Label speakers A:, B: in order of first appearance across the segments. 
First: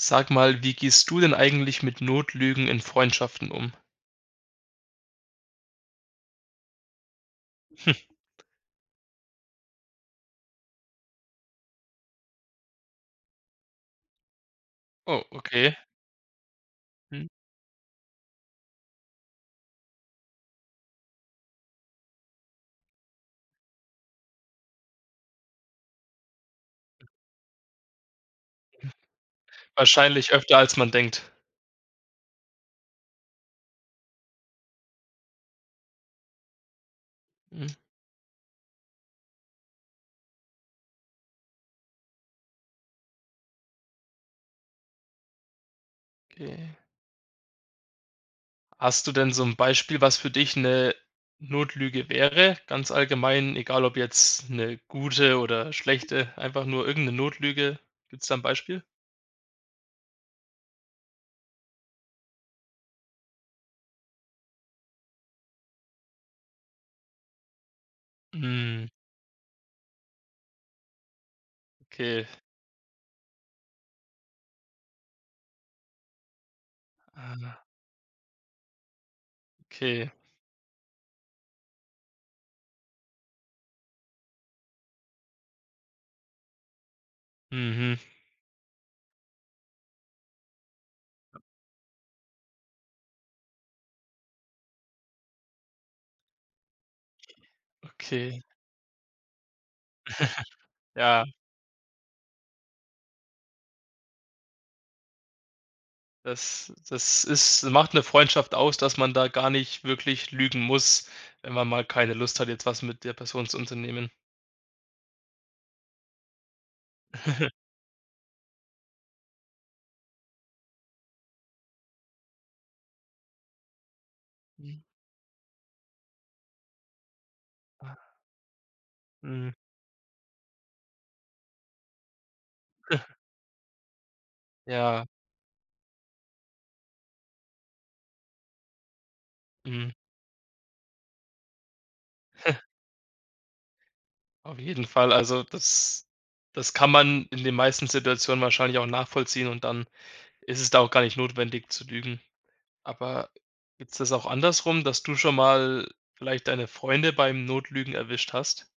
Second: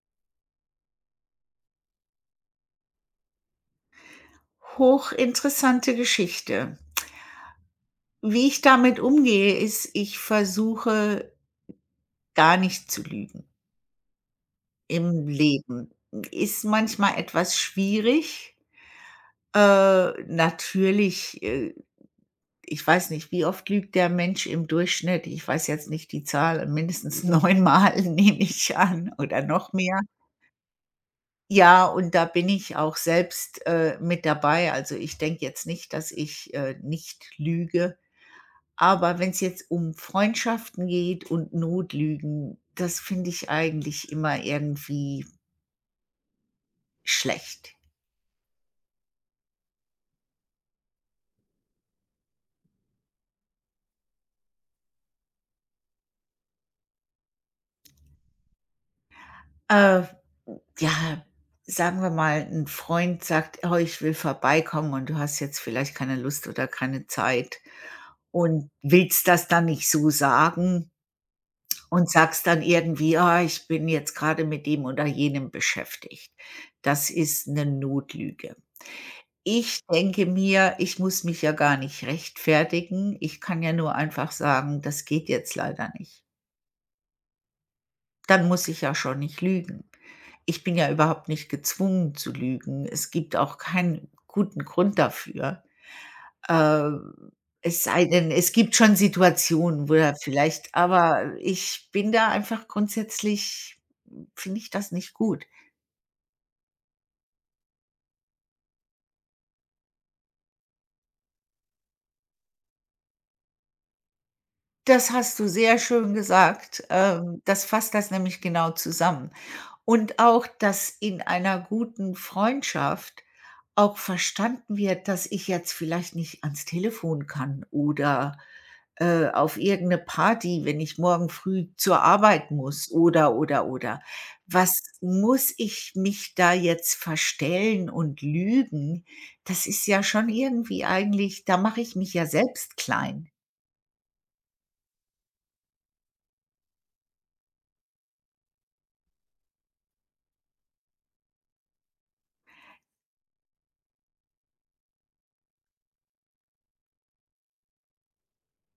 A: Sag mal, wie gehst du denn eigentlich mit Notlügen in Freundschaften um?
B: Hochinteressante Geschichte.
A: Hm.
B: Wie ich damit umgehe, ist, ich versuche gar nicht zu lügen
A: Oh,
B: im
A: okay.
B: Leben. Ist manchmal
A: Hm.
B: etwas schwierig. Äh, natürlich, äh, Ich weiß nicht, wie oft lügt der Mensch im Durchschnitt? Ich weiß jetzt nicht die Zahl, mindestens neunmal nehme ich an oder noch mehr.
A: Wahrscheinlich öfter, als man denkt.
B: Ja, und da bin ich auch selbst, mit dabei. Also, ich denke jetzt nicht, dass ich, nicht
A: Hm,
B: lüge. Aber wenn es jetzt um Freundschaften geht und Notlügen, das finde ich eigentlich immer irgendwie
A: okay.
B: schlecht.
A: Hast du denn so ein Beispiel, was für dich eine Notlüge wäre? Ganz allgemein, egal ob jetzt eine gute oder schlechte, einfach nur irgendeine 'ne Notlüge. Gibt's da ein Beispiel?
B: Äh, ja, sagen wir mal, ein Freund sagt: „Oh, ich will vorbeikommen und du hast jetzt vielleicht keine Lust oder keine Zeit“, und
A: Hm,
B: willst das dann nicht so sagen und
A: okay.
B: sagst dann irgendwie: „Ah, ich bin jetzt gerade mit dem oder jenem beschäftigt.“ Das ist
A: Ah,
B: eine Notlüge. Ich
A: okay.
B: denke mir, ich muss mich ja gar nicht rechtfertigen. Ich kann ja nur einfach sagen: „Das geht jetzt leider nicht.“
A: Mhm,
B: Dann muss ich ja schon nicht lügen. Ich bin ja überhaupt nicht gezwungen zu lügen. Es gibt auch keinen guten Grund dafür. Ähm, Es sei denn,
A: okay.
B: es gibt schon Situationen, wo er vielleicht,
A: Ja.
B: aber ich bin da einfach grundsätzlich finde ich das nicht gut.
A: Das ist macht eine Freundschaft aus, dass man da gar nicht wirklich lügen muss, wenn man mal keine Lust hat, jetzt was mit der Person zu unternehmen.
B: Das hast du sehr schön gesagt. Das fasst das nämlich genau zusammen. Und auch, dass in einer guten Freundschaft auch verstanden
A: Mhm.
B: wird, dass ich jetzt vielleicht nicht ans Telefon kann
A: Ah,
B: oder,
A: mhm.
B: auf irgendeine Party, wenn ich morgen früh zur Arbeit muss, oder, oder. Was
A: Ja,
B: muss ich mich da jetzt verstellen und lügen? Das ist
A: mhm.
B: ja schon irgendwie eigentlich da mache ich mich ja selbst klein.
A: Auf jeden Fall. Also, das kann man in den meisten Situationen wahrscheinlich auch nachvollziehen und dann ist es da auch gar nicht notwendig zu lügen. Aber gibt es das auch andersrum, dass du schon mal vielleicht deine Freunde beim Notlügen erwischt hast?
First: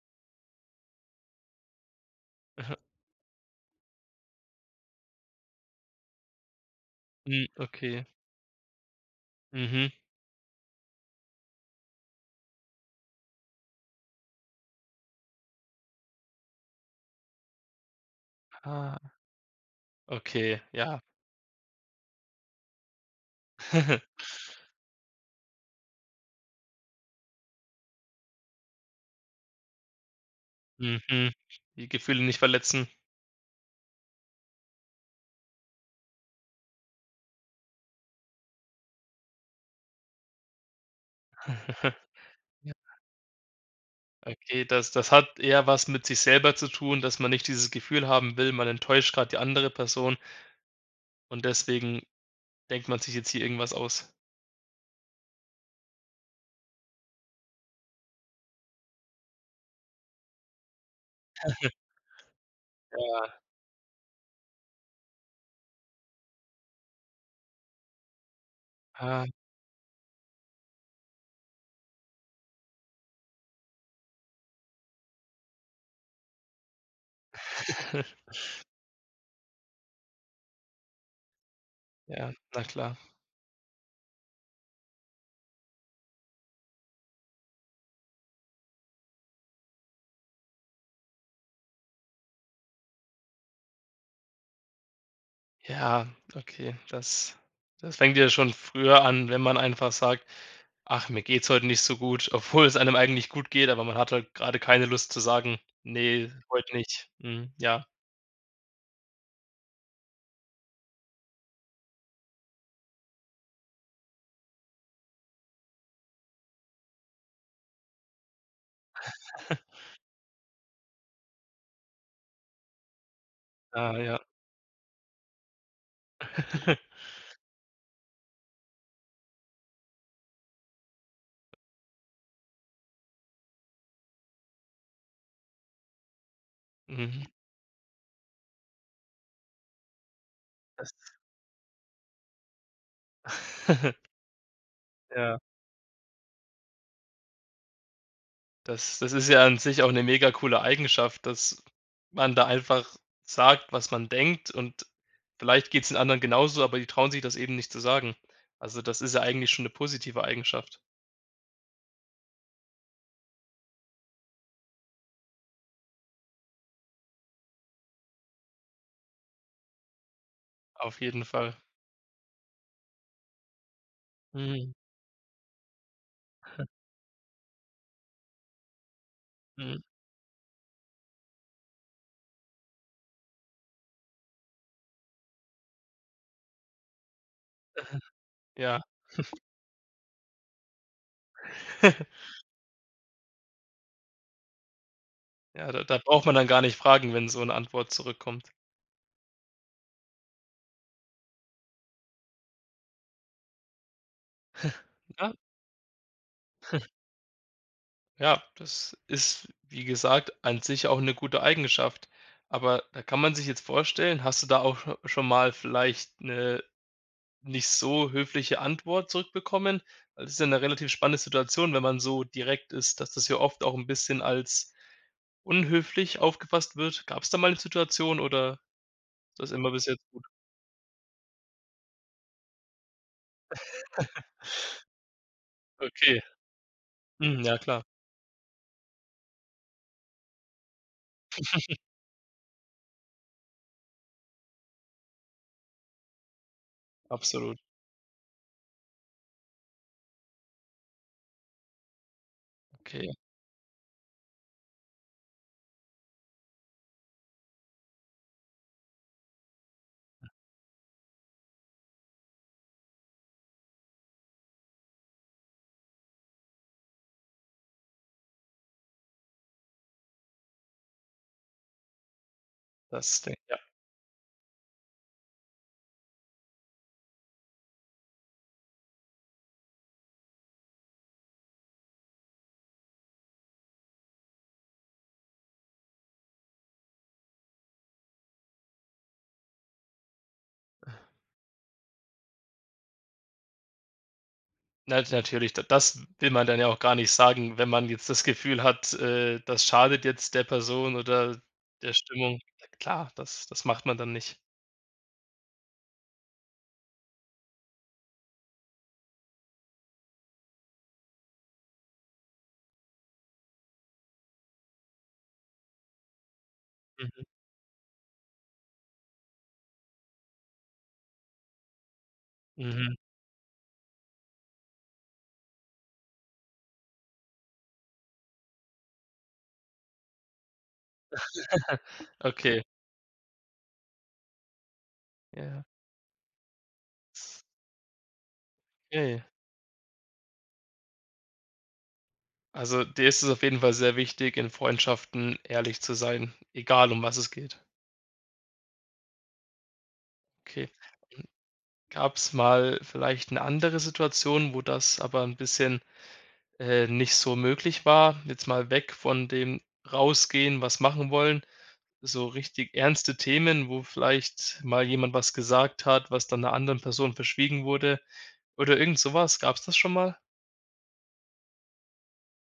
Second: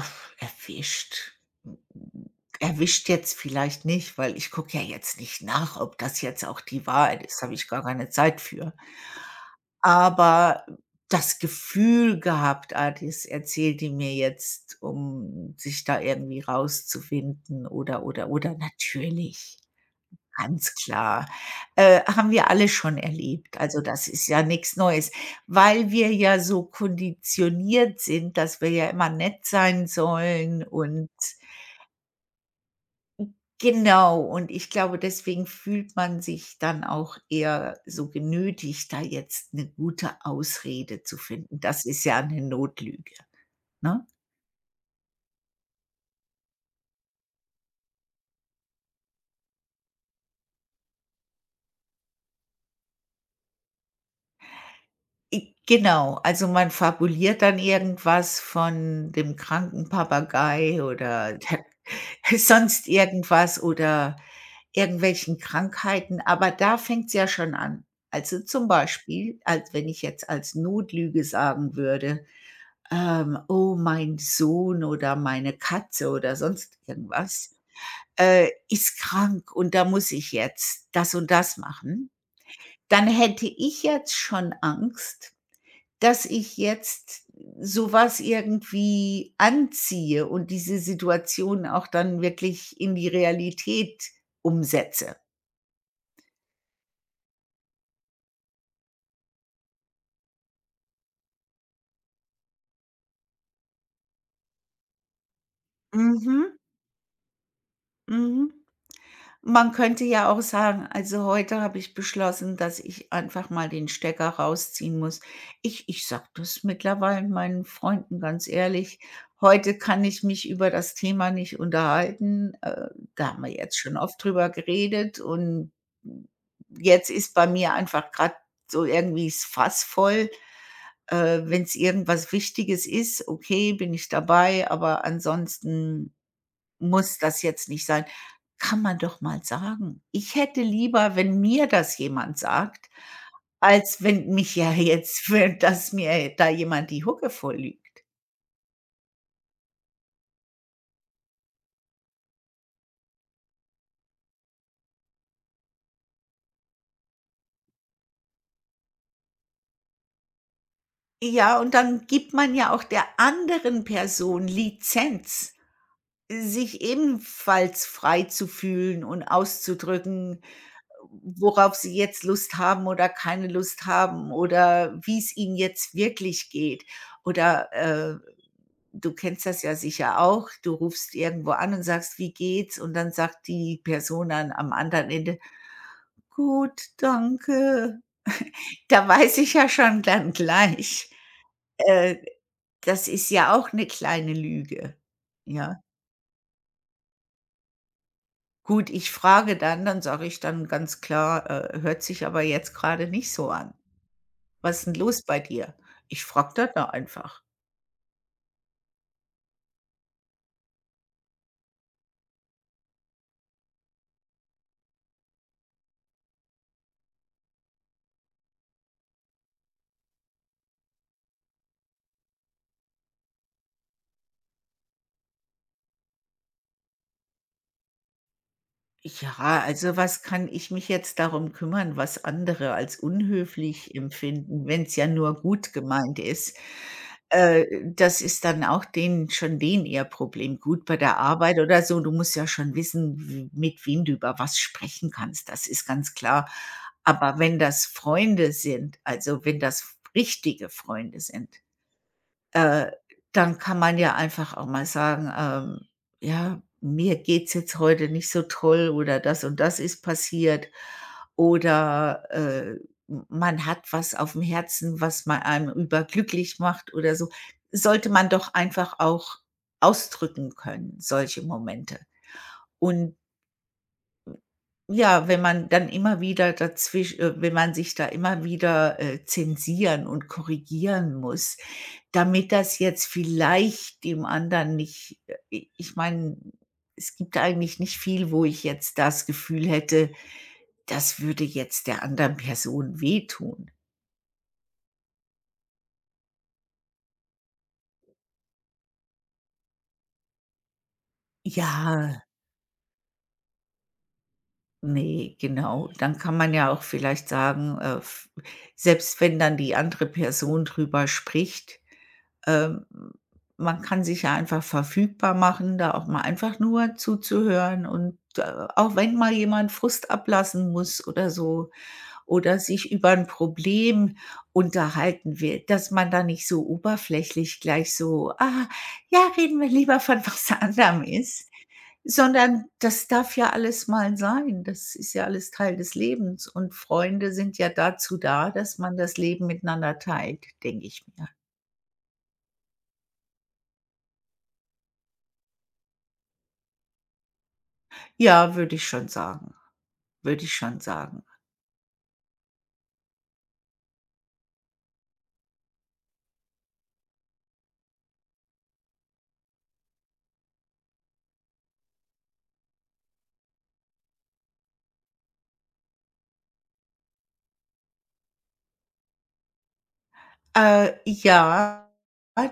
B: Uff, erwischt.
A: Mhm.
B: Erwischt jetzt vielleicht nicht, weil ich gucke ja jetzt nicht nach, ob das jetzt auch die Wahrheit ist,
A: Hm,
B: habe ich gar
A: okay.
B: keine Zeit für.
A: Mhm.
B: Aber das Gefühl gehabt, ah, das erzählt die mir jetzt, um sich da irgendwie rauszuwinden, oder, oder.
A: Ah,
B: Natürlich.
A: okay,
B: Ganz
A: ja.
B: klar. Haben wir alle schon erlebt. Also, das ist ja nichts Neues, weil wir ja so konditioniert sind, dass wir ja immer nett sein sollen und
A: Mhm. Die Gefühle nicht verletzen.
B: genau, und ich glaube, deswegen fühlt man sich dann auch eher so genötigt, da jetzt eine gute Ausrede zu finden. Das ist ja eine
A: Ja.
B: Notlüge, ne?
A: Okay, das hat eher was mit sich selber zu tun, dass man nicht dieses Gefühl haben will, man enttäuscht gerade die andere Person und deswegen denkt man sich jetzt hier irgendwas aus.
B: I Genau, also man fabuliert dann irgendwas von dem kranken Papagei oder der sonst
A: Ja,
B: irgendwas oder irgendwelchen Krankheiten, aber da fängt's ja schon an. Also zum
A: ah.
B: Beispiel, als wenn ich jetzt als Notlüge sagen würde, „Oh, mein Sohn oder meine Katze“ oder sonst irgendwas, „ist krank und da muss ich jetzt das und das machen.“
A: Ja, na klar.
B: Dann hätte ich jetzt schon Angst, dass ich jetzt so was irgendwie anziehe und diese Situation auch dann wirklich in die Realität umsetze.
A: Ja, okay, das fängt ja schon früher an, wenn man einfach sagt: „Ach, mir geht's heute nicht so gut“, obwohl es einem eigentlich gut geht, aber man hat halt grade keine Lust zu sagen: nee,
B: Mhm,
A: heute nicht.“ Mhm, ja.
B: mhm. Man könnte ja auch sagen: „Also, heute habe ich beschlossen, dass ich einfach mal den Stecker rausziehen muss.“ Ich sage das mittlerweile meinen Freunden ganz ehrlich: „Heute kann ich mich über das Thema nicht unterhalten. Da haben wir jetzt
A: Ah,
B: schon
A: ja.
B: oft drüber geredet und jetzt ist bei mir einfach gerade so irgendwie das Fass voll. Wenn es irgendwas Wichtiges ist, okay, bin ich dabei, aber ansonsten muss
A: Mhm.
B: das jetzt nicht sein. Kann man doch mal sagen. Ich hätte lieber, wenn mir das jemand sagt, als wenn mich ja jetzt
A: Ja,
B: wenn dass mir da jemand die Hucke vorlügt.
A: das ist ja an sich auch eine mega coole Eigenschaft, dass man da einfach sagt, was man denkt und vielleicht geht's den anderen genauso, aber die trauen sich das eben nicht zu sagen. Also, das ist ja eigentlich schon eine positive Eigenschaft.
B: Ja, und dann gibt man ja auch der anderen Person Lizenz, sich ebenfalls frei zu fühlen und auszudrücken,
A: Auf jeden Fall.
B: worauf sie jetzt Lust haben oder keine Lust haben
A: Mhm,
B: oder wie es ihnen jetzt wirklich geht. Oder, du kennst das ja
A: mhm,
B: sicher auch, du rufst irgendwo an und sagst: „Wie geht's?“ Und dann sagt die Person an am anderen Ende: „Gut, danke.“
A: ja.
B: Da weiß ich ja schon dann gleich, äh, das ist ja auch eine kleine Lüge,
A: Ja,
B: ja?
A: da braucht man dann gar nicht fragen, wenn so eine Antwort zurückkommt.
B: Gut, ich frage dann, dann sage ich dann ganz klar: „ hört sich aber jetzt gerade nicht so an.“ Was ist 'n los
A: Ja,
B: bei dir? Ich frage das da einfach.
A: ja, das ist, wie gesagt, an sich auch eine gute Eigenschaft. Aber da kann man sich jetzt vorstellen hast du da auch schon mal vielleicht eine nicht so höfliche Antwort zurückbekommen, weil das ist ja eine relativ spannende Situation, wenn man so direkt ist, dass das ja oft auch ein bisschen als unhöflich aufgefasst wird. Gab es da mal eine Situation oder ist das
B: Ja,
A: immer bis
B: also,
A: jetzt
B: was
A: gut?
B: kann ich mich jetzt darum kümmern, was andere als unhöflich empfinden, wenn es ja nur gut
A: Okay.
B: gemeint ist?
A: Mhm, ja klar,
B: Das ist dann auch denen schon denen ihr Problem. Gut, bei der Arbeit oder so, du musst ja schon wissen, w mit wem du über was sprechen kannst, das ist ganz klar. Aber
A: absolut.
B: wenn das Freunde sind, also, wenn das richtige Freunde sind. Äh,
A: Okay,
B: dann kann man ja einfach auch mal sagen, „Ja, mir geht's jetzt heute nicht so toll“ oder „das und das ist passiert“ oder, m man hat was auf dem Herzen, was man einem überglücklich macht oder so. Sollte man doch einfach auch ausdrücken können, solche Momente. Und
A: das denke ja.
B: ja, wenn man dann immer wieder dazwischen, wenn man sich da immer wieder, zensieren und korrigieren muss, damit das jetzt vielleicht dem anderen nicht i ich meine, es gibt eigentlich nicht viel, wo ich jetzt das Gefühl hätte, das würde jetzt der anderen Person wehtun.
A: Na, natürlich, da das will man dann ja auch gar nicht sagen, wenn man jetzt das Gefühl hat, das schadet jetzt der Person oder der
B: Ja,
A: Stimmung. Klar, das macht man dann nicht.
B: ne, genau. Dann kann man ja auch vielleicht sagen, f selbst wenn dann die andere Person drüber spricht, ähm, man kann sich ja einfach verfügbar machen, da auch mal einfach nur
A: Mhm,
B: zuzuhören und, auch wenn mal jemand Frust ablassen muss oder so, oder sich
A: mhm.
B: über ein Problem unterhalten will, dass man da nicht so oberflächlich gleich so: „Ah, ja, reden wir lieber von was anderem“ ist,
A: Okay,
B: sondern das darf ja alles mal sein. Das ist ja alles
A: ja.
B: Teil des Lebens und Freunde sind ja dazu da, dass man das
A: Okay.
B: Leben miteinander teilt, denke ich mir.
A: Also, dir ist es auf jeden Fall sehr wichtig, in Freundschaften ehrlich zu sein, egal um was es geht.
B: Ja, würde ich schon sagen, würde ich
A: Okay.
B: schon sagen.
A: Gab es mal vielleicht eine andere Situation, wo das aber ein bisschen, nicht so möglich war? Jetzt mal weg von dem Rausgehen, was machen wollen, so richtig ernste Themen, wo vielleicht mal jemand was gesagt hat, was dann einer anderen Person verschwiegen wurde oder irgend so Gab es das schon mal?
B: Ja,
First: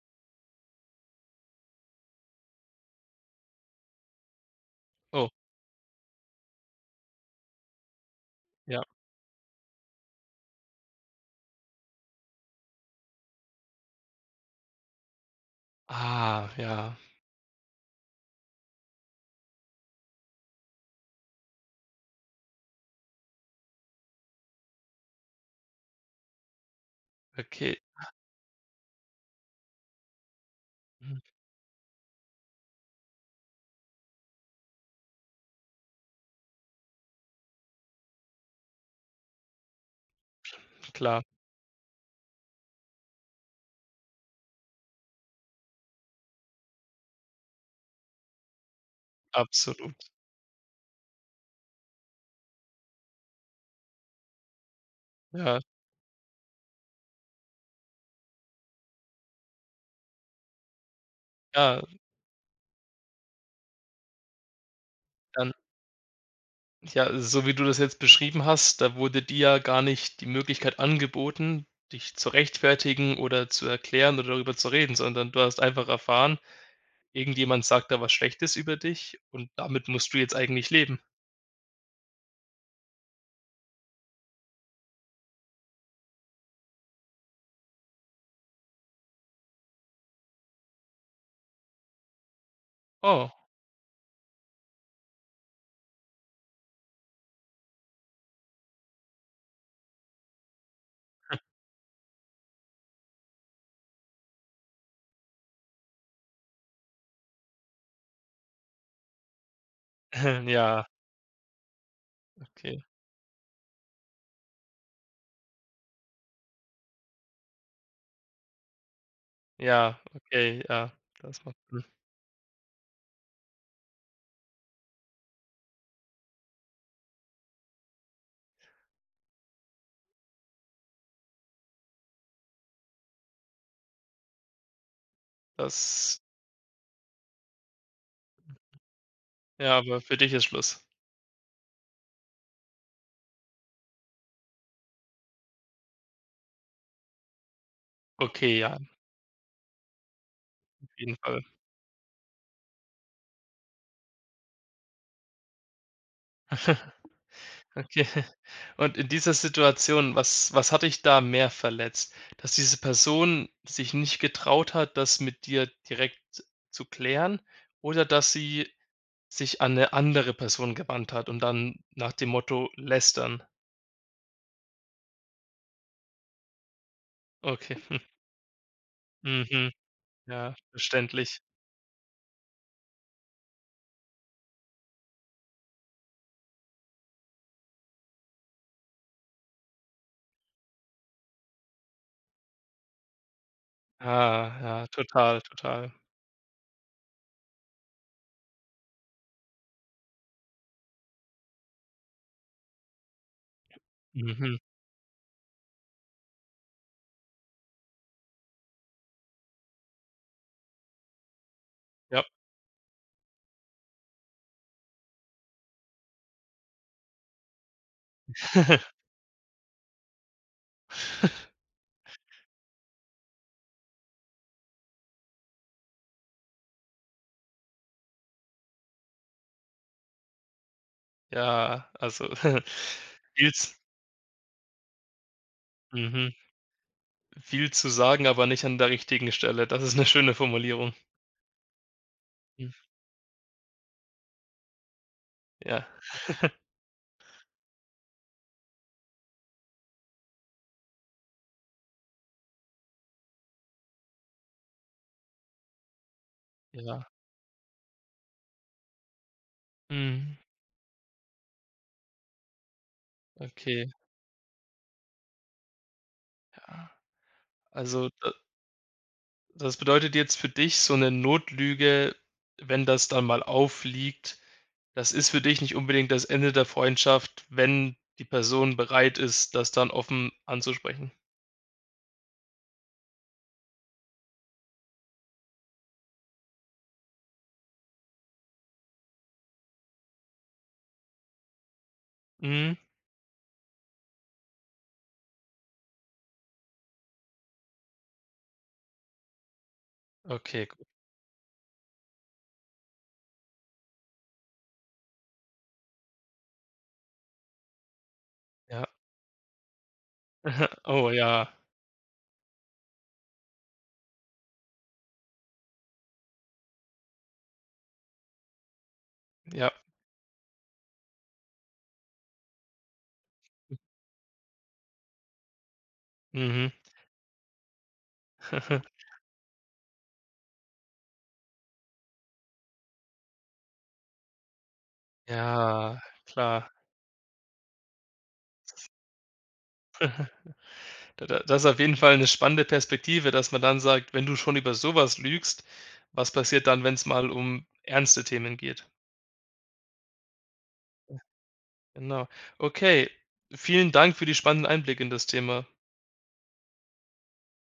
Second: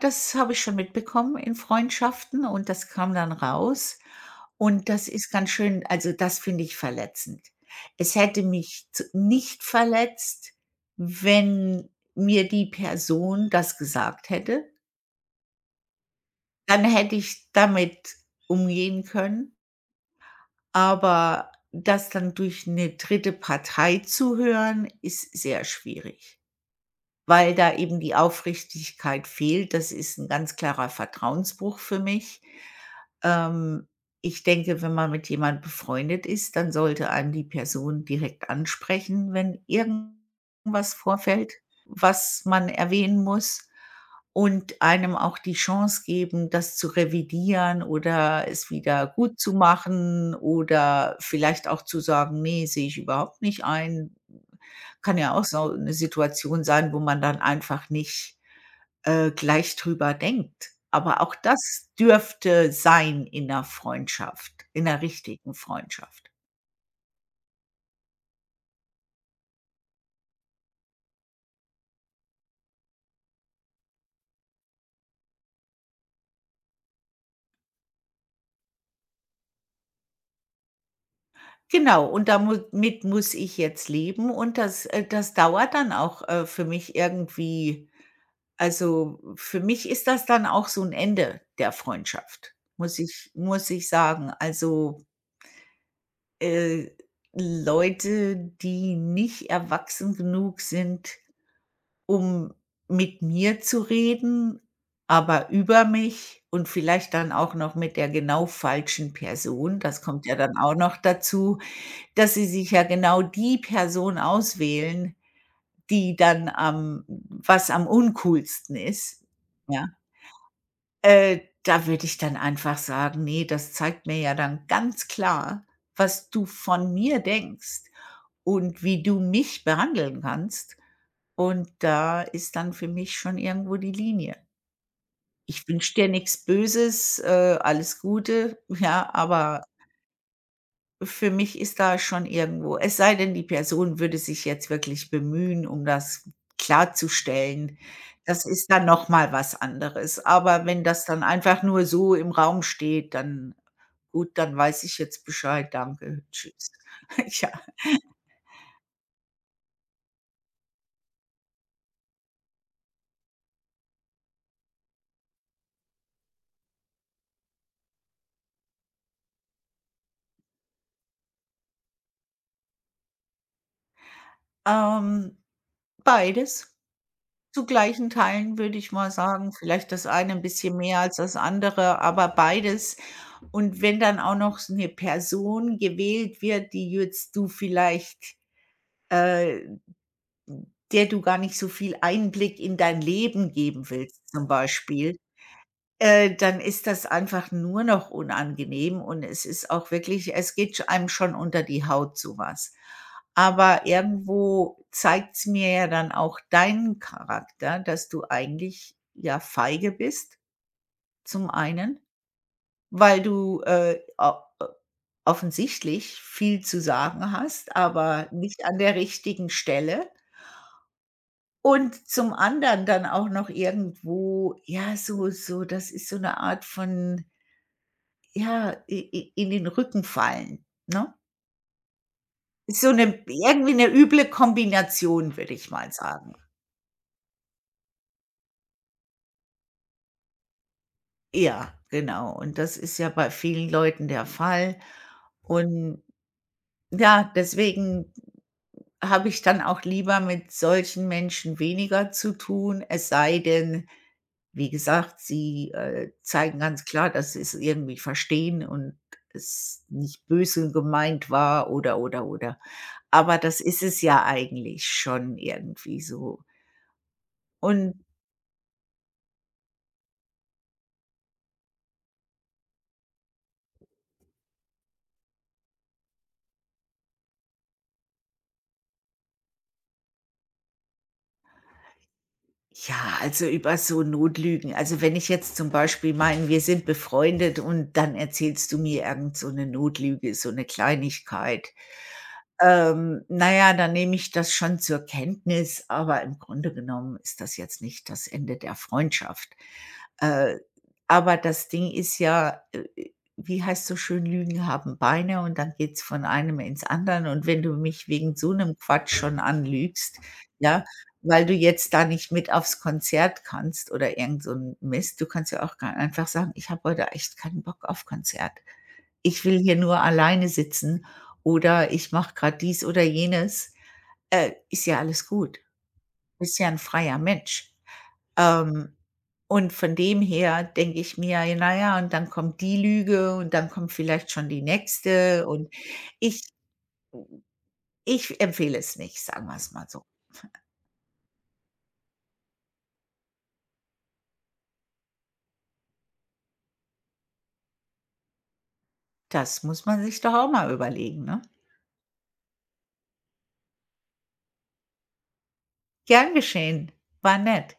B: das habe ich schon mitbekommen in Freundschaften und das kam dann raus. Und das
A: Oh,
B: ist ganz schön, also, das finde ich verletzend. Es hätte
A: ja.
B: mich z nicht verletzt, wenn mir die Person das gesagt hätte.
A: Ah,
B: Dann
A: ja,
B: hätte ich damit umgehen können, aber das dann durch eine dritte Partei zu hören, ist sehr schwierig. Weil da
A: okay.
B: eben die Aufrichtigkeit fehlt. Das ist ein ganz klarer
A: Mhm,
B: Vertrauensbruch für mich. Ähm, Ich denke, wenn man mit jemand befreundet ist, dann sollte einen die Person direkt ansprechen, wenn irgendwas
A: klar,
B: vorfällt, was man erwähnen muss und einem auch die Chance geben, das zu revidieren oder es wieder gut zu
A: absolut.
B: machen oder vielleicht auch zu sagen: nee, sehe ich überhaupt nicht ein. Kann ja auch
A: Ja,
B: so 'ne Situation sein, wo man dann einfach nicht, gleich drüber denkt. Aber auch
A: ja,
B: das dürfte sein in 'ner Freundschaft, in 'ner
A: ja.
B: richtigen Freundschaft.
A: Ja, so wie du das jetzt beschrieben hast, da wurde dir ja gar nicht die Möglichkeit angeboten, dich zu rechtfertigen oder zu erklären oder darüber zu reden, sondern du hast einfach erfahren, irgendjemand sagt da was Schlechtes über dich und damit musst du jetzt eigentlich leben.
B: Genau, und damit mit muss ich jetzt leben und das das dauert dann auch, für mich irgendwie, also, für mich ist das dann auch so 'n Ende der Freundschaft, muss
A: Oh,
B: ich muss ich sagen. Also, äh, Leute, die nicht erwachsen genug sind, um mit mir zu reden, aber über mich und vielleicht dann auch noch mit der genau falschen Person. Das kommt ja dann auch
A: ja,
B: noch dazu, dass sie sich ja
A: okay.
B: genau die Person auswählen, die dann am was am uncoolsten ist. Ja.
A: Ja, okay, ja. Das macht Sinn.
B: Da würde ich dann einfach sagen: nee, das zeigt mir ja dann ganz klar, was du von mir denkst und wie du mich behandeln kannst.“ Und da ist dann für mich schon irgendwo die Linie. Ich wünsche dir
A: Das
B: nichts Böses, alles Gute, ja, aber
A: ja, aber für dich ist Schluss.
B: für mich ist da schon irgendwo, es sei denn, die Person würde sich jetzt wirklich bemühen, um das klarzustellen. Das
A: Okay,
B: ist
A: ja, auf
B: dann noch mal was anderes. Aber wenn das
A: jeden
B: dann
A: Fall.
B: einfach nur so im Raum steht, dann gut, dann weiß ich jetzt Bescheid. Danke, tschüss. Ja,
A: Okay. Und in dieser Situation, was hat dich da mehr verletzt? Dass diese Person sich nicht getraut hat, das mit dir direkt zu klären oder dass sie sich an eine andere Person gewandt hat und dann nach dem Motto lästern?
B: ähm, beides zu
A: Okay.
B: gleichen Teilen, würde ich mal
A: Hm.
B: sagen.
A: Mhm.
B: Vielleicht das eine ein
A: Ja,
B: bisschen mehr als das
A: verständlich.
B: andere, aber beides. Und wenn dann auch noch s 'ne Person gewählt wird, die jetzt du vielleicht Äh, der du gar nicht so viel Einblick in dein Leben geben willst zum
A: Ah, ja,
B: Beispiel,
A: total, total.
B: dann ist das einfach nur noch unangenehm und es ist auch wirklich es geht sch einem schon unter die Haut sowas. Aber
A: Mhm.
B: irgendwo zeigt es mir ja dann auch deinen Charakter, dass du eigentlich, ja, feige bist, zum einen,
A: Ja.
B: weil du, o offensichtlich viel zu sagen hast, aber nicht an der richtigen Stelle. Und zum anderen dann auch noch irgendwo, ja, so das ist so eine Art von, ja, i i in den Rücken fallen, ne?
A: Ja, also,
B: Ist so eine
A: viel
B: irgendwie eine üble Kombination, würde ich mal
A: mhm.
B: sagen.
A: Viel zu sagen, aber nicht an der richtigen Stelle. Das ist 'ne schöne Formulierung.
B: Ja, genau. Und
A: Hm,
B: das ist ja bei vielen Leuten der Fall.
A: ja.
B: Und ja, deswegen habe ich dann auch lieber mit solchen Menschen weniger zu tun, es sei denn. Wie gesagt, sie, zeigen ganz
A: Ja.
B: klar, dass sie es irgendwie verstehen und es nicht
A: Mhm.
B: böse gemeint war, oder, oder. Aber das ist
A: Okay.
B: es ja eigentlich schon irgendwie so.
A: Ah,
B: Und
A: also, da das bedeutet jetzt für dich so 'ne Notlüge, wenn das dann mal auffliegt, das ist für dich nicht unbedingt das Ende der Freundschaft, wenn die Person bereit ist, das dann offen anzusprechen.
B: ja, also über so Notlügen. Also wenn ich jetzt zum Beispiel meine, wir sind befreundet und dann erzählst du mir irgend so eine Notlüge, so eine Kleinigkeit.
A: Mhm.
B: Na ja, dann nehme ich das schon zur Kenntnis, aber im Grunde genommen ist das jetzt nicht das Ende der Freundschaft. Äh,
A: Okay, gut,
B: aber das Ding ist ja, wie heißt so schön: „Lügen haben Beine“, und dann geht's von einem ins anderen und wenn du mich wegen so 'nem
A: ja.
B: Quatsch schon anlügst, ja,
A: Oh
B: weil
A: ja,
B: du jetzt da nicht mit aufs Konzert kannst oder irgend so 'n Mist. Du kannst ja auch ga einfach sagen: „Ich habe heute echt keinen Bock auf Konzert. Ich will
A: ja.
B: hier nur alleine sitzen oder ich mache grad dies oder jenes.“ Ist ja alles gut. Bist ja
A: Mhm.
B: 'n freier Mensch. Ähm, und von dem her denke ich mir: „Ja, na ja, und dann kommt die Lüge und dann kommt vielleicht schon die nächste“, und
A: Ja,
B: ich
A: klar.
B: ich empfehle es nicht, sagen wir's mal so.
A: Da das ist auf jeden Fall eine spannende Perspektive, dass man dann sagt: „Wenn du schon über sowas lügst, was passiert dann, wenn es mal um ernste Themen geht?“
B: Das muss man sich doch auch mal überlegen, ne?
A: Genau. Okay, vielen Dank für die spannenden Einblicke in das Thema.
B: Gern geschehen. War nett.